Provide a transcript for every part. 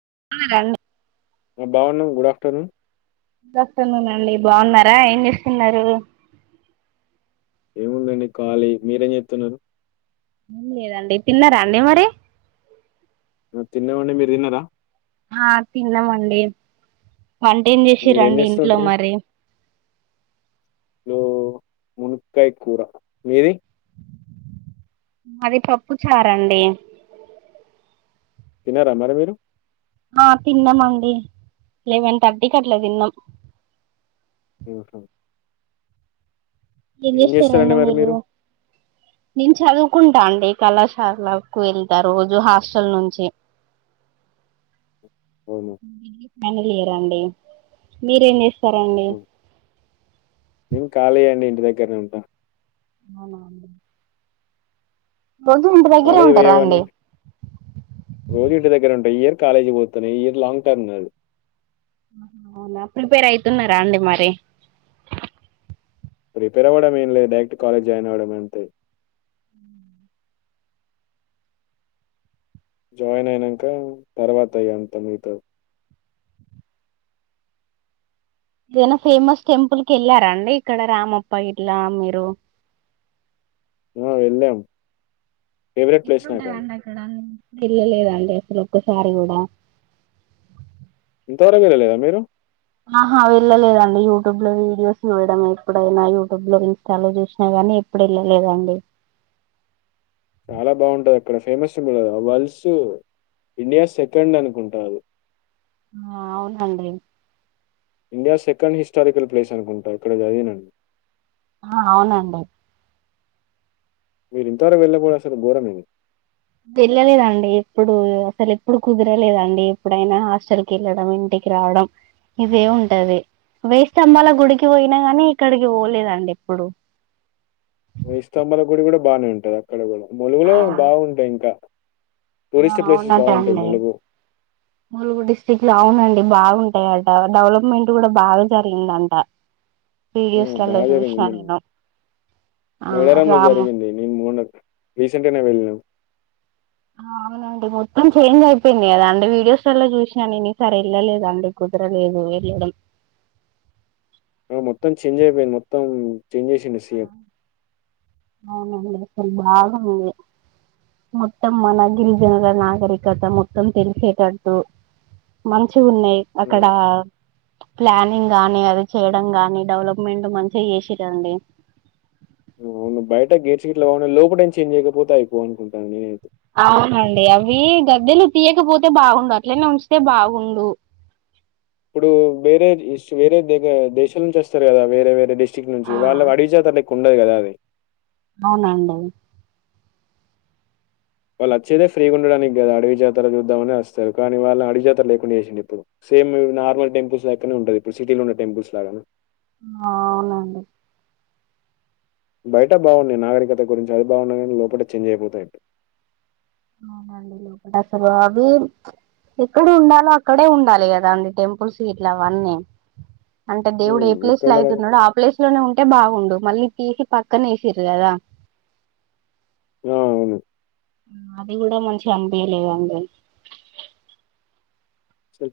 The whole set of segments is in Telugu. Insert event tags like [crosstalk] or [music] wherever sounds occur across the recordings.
[unintelligible] బాగున్నం గుడ్ అఫ్టర్నూన్ గుడ్ ఆఫ్టర్నూన్ అండి బాగున్నారా ఏం చేస్తున్నారు నేను ఖాళీ మీరేం చేస్తున్నారు ఏం లేదండి తిన్నారా అండి మరి తినం అండి మీరు తిన్నారా ఆ తిన్నాం అండి వంటేం చేసిరు మీరేం అండి ఇంట్లో జేస్తుంటారు? మరి మునకాయ కూర మీది మాది పప్పు చారూ అండి తిన్నారా మరి మీరు ఆ తిన్నమండి లెవెన్థర్టీ కి అట్లా తిన్నాం హో ఏం చేస్తారు ఆండీ మీరు మీ చదువుకుంట అండి కళాశాలకు వెళ్తా రోజు హాస్టల్ నుంచి అవునా! మ్మ్ హ్మ్ ఫైనల్ ఇయర్ అండి మీరేం చేస్ అండి ఖాళీయే అండి ఇంటి దగ్గరనే ఉంటా అవునా రోజు ఇంటి దగ్గరే కాలేజీ ఉంటారా పోయేవాడిని. అండి రోజు ఇంటి దగ్గరే ఉంటా ఈ ఇయర్ కాలేజ్ పోతా ఈ ఇయర్ లాంగ్ టర్మ్ నాది అవునా ప్రిపేర్ అయితున్నారా అండి మరి ప్రిపేర్ అవ్వడం ఏం లేదు డైరెక్ట్ కాలేజ్ జాయిన్ అవ్వడం అంతే జాయిన్ అయినాక తర్వాత అయ్య అంత మీతో ఏదైనా ఫేమస్ టెంపుల్కి వెళ్ళారాండి ఇక్కడ రామప్ప ఇట్లా మీరు ఆ వెళ్ళాం ఫేవరెట్ ప్లేస్ నాకది. ఎట్ంటాదండి అక్కడ నేను ఇల్ళలేదండి ఒకసారి కూడా ఇంతవరకు వెళ్ళలేదా మీరు ఆహా వెళ్ళలేదండి యూట్యూబ్ లో వీడియోస్ చూయడం ఎప్పుడైనా యూట్యూబ్ లో ఇన్స్టాలో చూసినా గానీ ఎప్పుడు వెళ్ళలేదండి చాలా బాగుంటది అక్కడ ఫేమస్ వల్స్ ఇండియా సెకండ్ అనుకుంటా అది ఆ అవునండి ఇండియా సెకండ్ హిస్టారికల్ ప్లేస్ అనుకుంటా ఎక్కడో చదివినాను ఆ అవునండి మీరు ఇంతవరకు వెళ్ళలేదు అసలు ఘోరమే వెళ్ళలేదండి ఎప్పుడు అసలు ఎప్పుడు కుదరలేదండి ఎప్పుడైనా హాస్టల్కి వెళ్ళడం ఇంటికి రావడం ఇదే ఉంటది వే స్తంభాల గుడికి పోయినా నీ ఇక్కడికి పోలేదండి ఇప్పుడు వేయి స్తంభాల గుడి కూడా బానే ఉంటది అక్కడ కూడా ఆ ములుగులో బాగుంటాయి ఇంకా ఆ టూరిస్ట్ ప్లేసెస్ బాగుంటాయి అవునట్ండి ములుగు. ములుగు డిస్ట్రిక్ట్ లో అవునండి అ బాగుంటాయట డెవలప్మెంట్ కూడా బాగా జరిగిందంట ఆ వీడియోస్లలో బాగాదేరింది చూసిన ముందు నేను ఆ మేడారంలో రాము జరిగిడి నేను మొన్న రీసెంట్గానే వెళ్ళినాను అవునండి మొత్తం చేంజ్ అయిపోయింది కదా అంటే వీడియోస్లలో చూసినా న సరే వెళ్ళలేద అండి కుదరలేదు వెళ్ళడం ఆ మొత్తం చేంజ్ అయిపోయింది మొత్తం చేంజ్ చేసిండు ఆ సీఎం. అవున అండి చాల బాగుంది మొత్తం మన గిరిజనుల నాగరికత మొత్తం తెలిసేటట్టు మంచి ఉన్నాయి అక్కడ హ్మ్. ప్లానింగ్ గాని అది చేయడం నీ డెవలప్మెంట్ మంచిగా చేసిరండి అవును బయట గేట్ గట్ బ లోపడ ఏం చేం చేయకపోతేయిపో అనుకుంటన నేను అవునండి అవి గద్దెలు తీయకపోతే బాగుండు అట్లనే ఉంచితే బాగుండు ఇప్పుడు వేరే వేరే ద దేశాల నుంచి వస్తారు కదా వేరే వేరే డిష్ చక్ నుంచి ఆ వాళ్ళ అడివి జత కుండదు కదా అది అవునండి వాళ్ళుచ్చదే ఫ్రీగా ఉండడానికి కదా అడవి జాతర చూద్దామనే వస్తారు కానీ వాళ్ళ అవి జాతర లేకుడా చేసిండడి ఇప్పుడు సేమ్ నార్మల్ టెంపుల్స్ లెక్కనే ఉంటది ఇప్పుడు సిటీలో ఉన్న టెంపుల్స్ లాగా అవునండి బయట బాగున్నాయి నాగరికత గురించి అది బాగున్నాయి కానీ లోపల చేంజ్ అయిపోతాయి అవునండి లోకదసర బాబీ ఎక్కడ ఉండాలో అక్కడే ఉండాలి కదా అండి టెంపుల్స్ ఇట్లా అవన్నీ అంటే దేవుడు హ్మ్. ఏ ప్లేస్ లో ఎక్కడున్నరవి అవుతున్నాడో ఆ ప్లేస్ లోనే ఉంటే బాగుండు మళ్లీ పీకి పక్కన ఎసిర్రు కదా ఆ అవును అది కూడా మంచిగా అనిపయలేదు అండి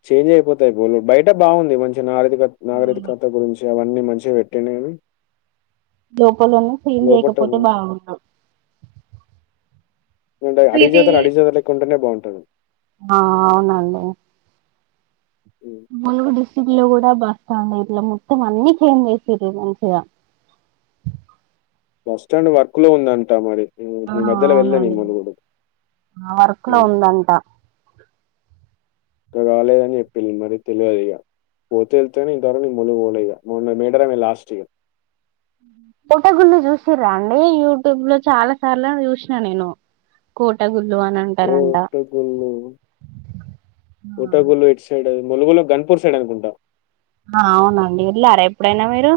చేంజ్ అయిపోతాయి బయట బాగుంది మంచి నాక నాగరితికత గురించి అవన్నీ మంచిగా పెట్టాన [unintelligible] కానీ లోపలనే క్లీన్ చేయకపోతే బాగుండు అడివి జతోళ్లు అడివి జతోళ్లు కొంటనే బాగున్ అ ఆ అవునండి హ్మ్. ములుగు డిస్టిరిక్ట్ లో కూడా బస్తంది ఇట్లా మొత్తం అన్ని చేంజ్ చేస మంచిగా బస్స్టాండ్ వర్క్ లో ఉందంట మరి ఆ మీ మధ్యలో వెళ్ [unintelligible] అవునండి ములుగుడుదు ఆ వర్క్ లో ఉందంట ఇంకా రాలేదని చెప్పి మరి తెలియదు ఇక పోతేళ్తేనే ఇ తర న మొలుగు పోలే ఇక మొన్న మీడరమ లాస్ట్ ఇయర్ కోట గుళ చూసిరా అండి యూట్యూబ్ లో చాలా సార్లు చూసిన నేను కోట గుళ్ళ ఓట గుల్ ట గులు ఎడ్ సైడ్ అ ములుగులో గన్పూర్ సైడ్ అనుకుంటాం ఆ అవునండి వెళ్ళారా ఎప్పుడైనా మీరు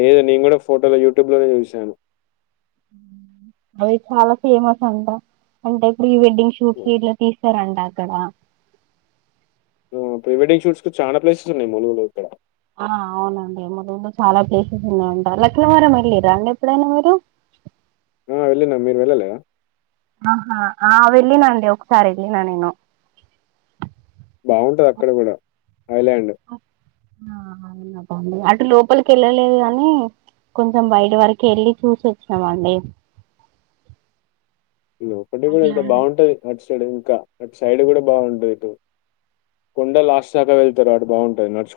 లేదు నేను కూడా ఫోటోలు యూట్యూబ్ లోనే చూశాను అవి చాలా ఫేమస్ అంట అంటే ప్రీవడ్డింగ్ షూట్ కి ఇలా కారా అంట అక్కడ ఉ ప్రీ వెడ్డింగ్ షూట్స్ కు చాలా ప్లేసెస్ ఉన్నాయి మూలుగులు ఇక్కడ ఆ అవునండి ములుగులో చాలా ప్లేసెస్ ఉన్నాయంట లక్కవరం వెళ్ళిరా ఎప్పుడైనా మీరు ఆ వెళ్ళి నా మీరు వెళ్ళలే ఆహా ఆ వెళ్ళిన అండి ఒకసారి వెళ్ళిన నేను బాగుంటది అక్కడ కూడా థాయిలాండ్ ఆ అవునటండి అటు లోపలికి వెళ్ళలేదు కాని కొంచెం బయట వరకి వెళ్ళి చూసొచ్చినామండి. లో ఒకడ్ని కూడా బాగుంటది నడ్స్ ఇక్కడు ఇంకా అటు సైడ్ కూడా బాగుంటంది ఇటు కొండ లాస్ట్ దాకా వెళ్తారు అది బాగుంటాది నడుచ్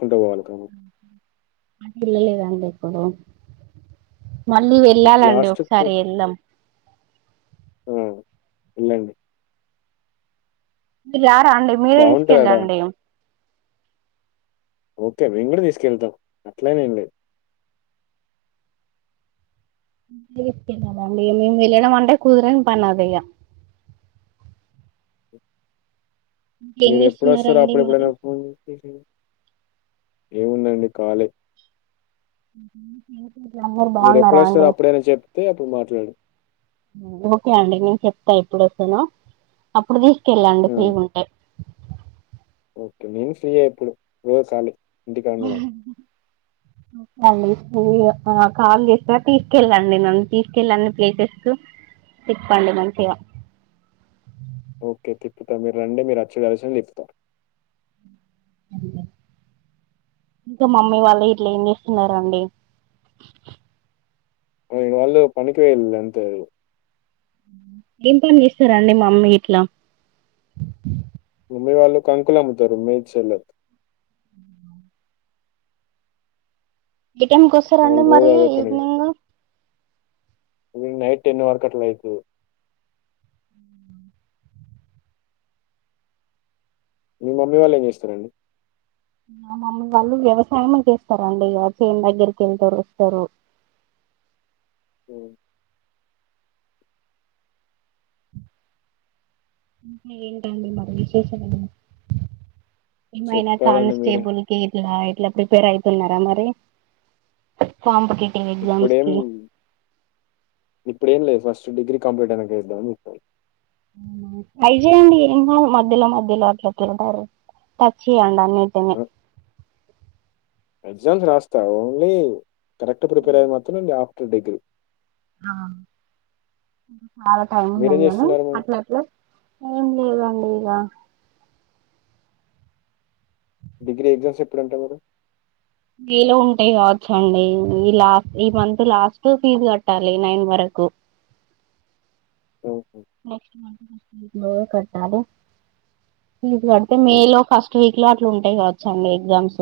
పిల్లలేదడి [unintelligible] మళ్ళీ వెళ్ళాలండి ఒకసారి వెళ్దాం ఉ వెళ్లండ్ మిర్యా తండి మీరే బాగుంటది ఆడ తీసుకెళ్ళండి ఉ ఓకే మేము కూడా తీసుకెళ్తాం ఆట్లని ఏం లేద్ తీసుకెలండి వెళ్ళడం మంటే కుదురని పనిఇగా ఏం మీరు ఎప్పుడు వస్తారు చేస్తున్నారండి అప్పుడ మరి ఎప్పుడైనా ఫోన్ ఏముందండి కాలే మీరందరు బాగున్నారా అండి చే ఓకే అండి నేను చెప్తా ఇప్పుడు ఓకే నా అప్పుడుది కెళ్లండి ఆ! ఫ్రీగుంటే ఉంటే ఓకే మీమ్ ఫ్రీయే ఇప్పుడు రోజ్ చాలు ఆహా ఆలు అది కాల్ చేస్తా తీసుకెళ్ళండి నన్ను తీసుకెళ్ళ అన్ని ప్లేసెస్ తిప్పండి మంచిగా ఓకే తిప్పుతా మీరు రండి మీరు వచ్చి కలిసి తిప్తా ఇంకా మమ్మీ వాళ్ళు ఇట్లా ఏం చేస్తున్నరండి వాయ్ వాళ్ళు పనికి వెళ్తారు ఏం పని చేస్తారండి మమ్మీ ఇట్లా మమ్మీ వాళ్ళు కాంకులు అమ్ముతారు మీచేల్లా ఏ టైంకి వస్తారండి వాళ్ళు రోజు మరి అదే ఈవినింగు ఉ నైట్ టెన్ వరకు అట్ల అయితది మీ మమ్మీ వాళ్ళు ఏమ్ చేస్తారండి మా మమ్మీ వాళ్ళు వ్యవసాయమే చేస్తారండి ఇగా చేన్ దగ్గరికి వెళ్తారు వస్తారు. ఓ నీ ఏంటండి మరి విశేషాలు ఇమైనా చెప్పాలండి మీరే. కాన్స్టేబుల్కి ఇట్లా రాయ్ ఇట్లా ప్రిపేర్ అయితున్నారా మరి పాంబకి ఇప్పుడేం ఇప్పుడేం లేదు ఫస్ట్ డిగ్రీ కంలీట్ అయినాకా చేద్దాం అని చుతన ట్రై చేయండి ఏ మధ్యలో మధ్యలో అట్లా తింటారు టచ్ చేయ్యడా ఇతమై ఆ! ఎగ్జామ్స్ రాస్తా ఓన్లీ కరక్ట్ ప్రిపేర్యయి మ మాత్రం యా తు డిగ్రీ ఆ చాలా టైం మీరేం ఉన్నది గానీ చేస్తున్నారు మరి? అట్లా అట్లా ఏం లేదండి ఇక డిగ్రీ ఎగ్జామ్స్ ఎప్పుడంటా మరీ వీలో ఉంటాయి కావచ్చ అండి ఈ లాస్ట్ ఈ మంత్ లాస్ట్ ఫీజు కట్టాలి నైన్ వరకు ఓకే. నెక్స్ట్ మ్యాన్ బో కట్టలీ ఫీజ్ కడితే ఆ! మే లో ఫస్ట్ వీక్ ఇట్లా అట్లు ఉంటాయి కావచ్చ అండి ఎగ్జామ్స్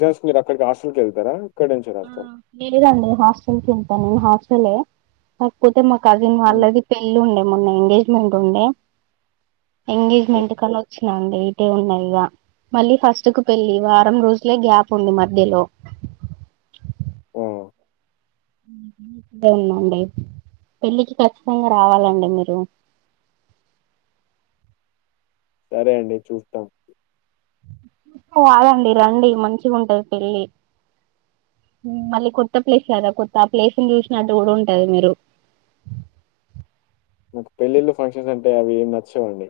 జన్స్ మీరు అక్కడికి హాస్టల్కి వెళ్తారా [inaudible] [inaudible] హాస్టల్ ఎ నక్ కోడ్ తే మా కజిన్ హ్మ్. వాళ్ళది పెళ్లి ఉండే మొన్న ఎంగేజ్మెంట్ ఉండే ఓహ్! ఎంగేజ్మెంట్ కనొచ్చు నాండి ఇటే ఉన్నా ఇగా మళ్ళీ ఫస్ట్ కు పెళ్లి వారం రోజులే గ్యాప్ ఉంది మధ్యలో అ ఉందండి పెళ్ళికి ఖచ్చితంగా రావాలండి మీరూ సరే అండి చూస్తాం కాదండి రండి మంచిగా ఉంటాది పెళ్లి మళ్ళీ కొత్త ప్లేస్ కదా కొత్త ఆ ప్లేస్ లు చూసినట్టు కూడా ఉంటది మీరు నాకు పెళ్ళిళ్ళు ఫంక్షన్స్ అంటే అవి ఎమ్ నచ్చావండి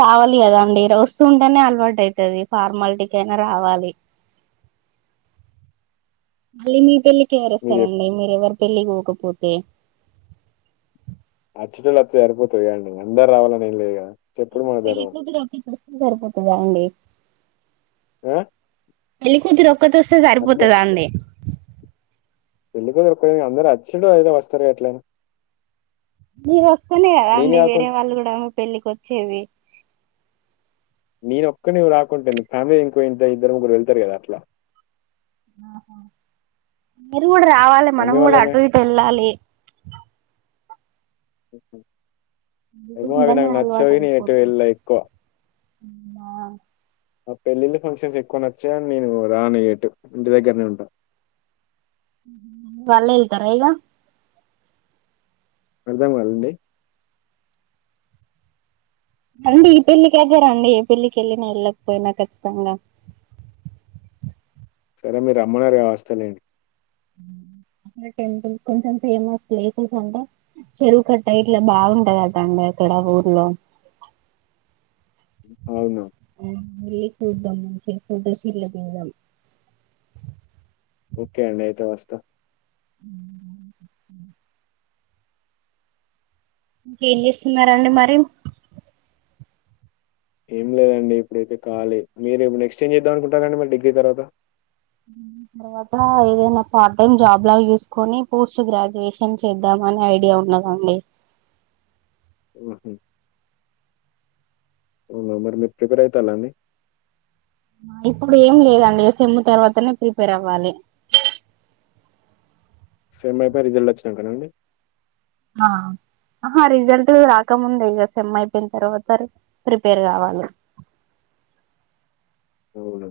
రావాలి కదాండి వస్తుూంటేనే అలవాటు అయితాది ఫార్మాలిటీకి అయినా రావాలి మళ్ళీ మీ పెళ్లి మీరు చెప్ కేవరోస్తారండి మీరు ఎవర్ పెళ్లికి పోకపోతే చుట్టాలు అత్తే సరిపోతది కదా అండి అందరు రావాలని ఏం లేదు కదా చెప్పుడు మీకు మన ధర్మం. పేళ్లికుతురూ సరిపోతాది అండి ఆ! పేళ్లి కూతురు ఒక్కతి వస్తే సరిపోతదా అండి పెళ్లి కూతురుకు అందరు అచ్చిందే అయిదో వస్తారు అట్లని మీరు వస్తానే కదా అండి వేరే వాళ్ళు కూడా పెళ్ళికి వచ్చేది నేను ఒక్కని రాకుంటేంది ఫ్యామిలీ ఇంకో ఇద్దరు ముగ్గురు వెళ్తారు కదా అట్లా ఆహా కూడా రావాలి మనం మమ్మీ కూడా వాళ్ళేమే అటు ఇటు వెళ్ళాలి ఓకే ఇట్లానే అలవాటు నేను ఎటు అయిపోది వెళ్ళా ఎక్కువ పెళ్లి లు ఫంక్షన్స్ ఎక్కువ నచ్చవు నేను రాను ఎటు ఇంటి దగ్గరనే ఉంటా వల్లే ఎల్తారా ఇగా అర్థం కాలే అండి అండి ఈ పెళ్ళికి అయితే రండి ఏ పెళ్ళకి వెళ్ళినా వెళ్ళకపోయినా ఖచ్చితంగా సరే మీరు రమ్మనారు గా వస్తలేండి టెంపుల్ కొంచెం ఫేమస్ ప్లేసెస్ అంటా చెరువు కట్ట ఇట్లా బాగుంటదాట అండి అక్కడ ఊర్లో అవును వెళ్ళి చూద్దాం మంచిగా ఫోటోస్ గిట్లా దిగాలి ఓకే అండి అయితే వస్తా [inaudible] ఇంకేం చేస్తున్నారు అండి మరి ఎప్పుడైతే కాలీ మీరు నేక్స్ట ఎం చేద్దాం అకుంటారారండి మరి డిగ్రీ తర్వత తర్వాత ఏదైనా పార్ట్ టైమ్ జాబ్ లాగా చూసుకొని పోస్ట్ గ్రాడ్యుయేషన్ చేద్దామని ఐడియా ఉన్నదండి ఉ మరి మీరు ప్రిపేర్ అయితాల అండి ఇప్పుడు ఏం లేదండి ఇగా సేమ్ము తర్వాతనే ప్రిపేర్ అవ్వాలి సేమ్ అయిపోయి రిజల్ట్ వచ్చినాంక అండి ఆహా రిజల్ట్ రాకముంద ఇక సెమ్ అయిపోయిన తర్వాత ప్రిపేర్ కావాలి అఓహ్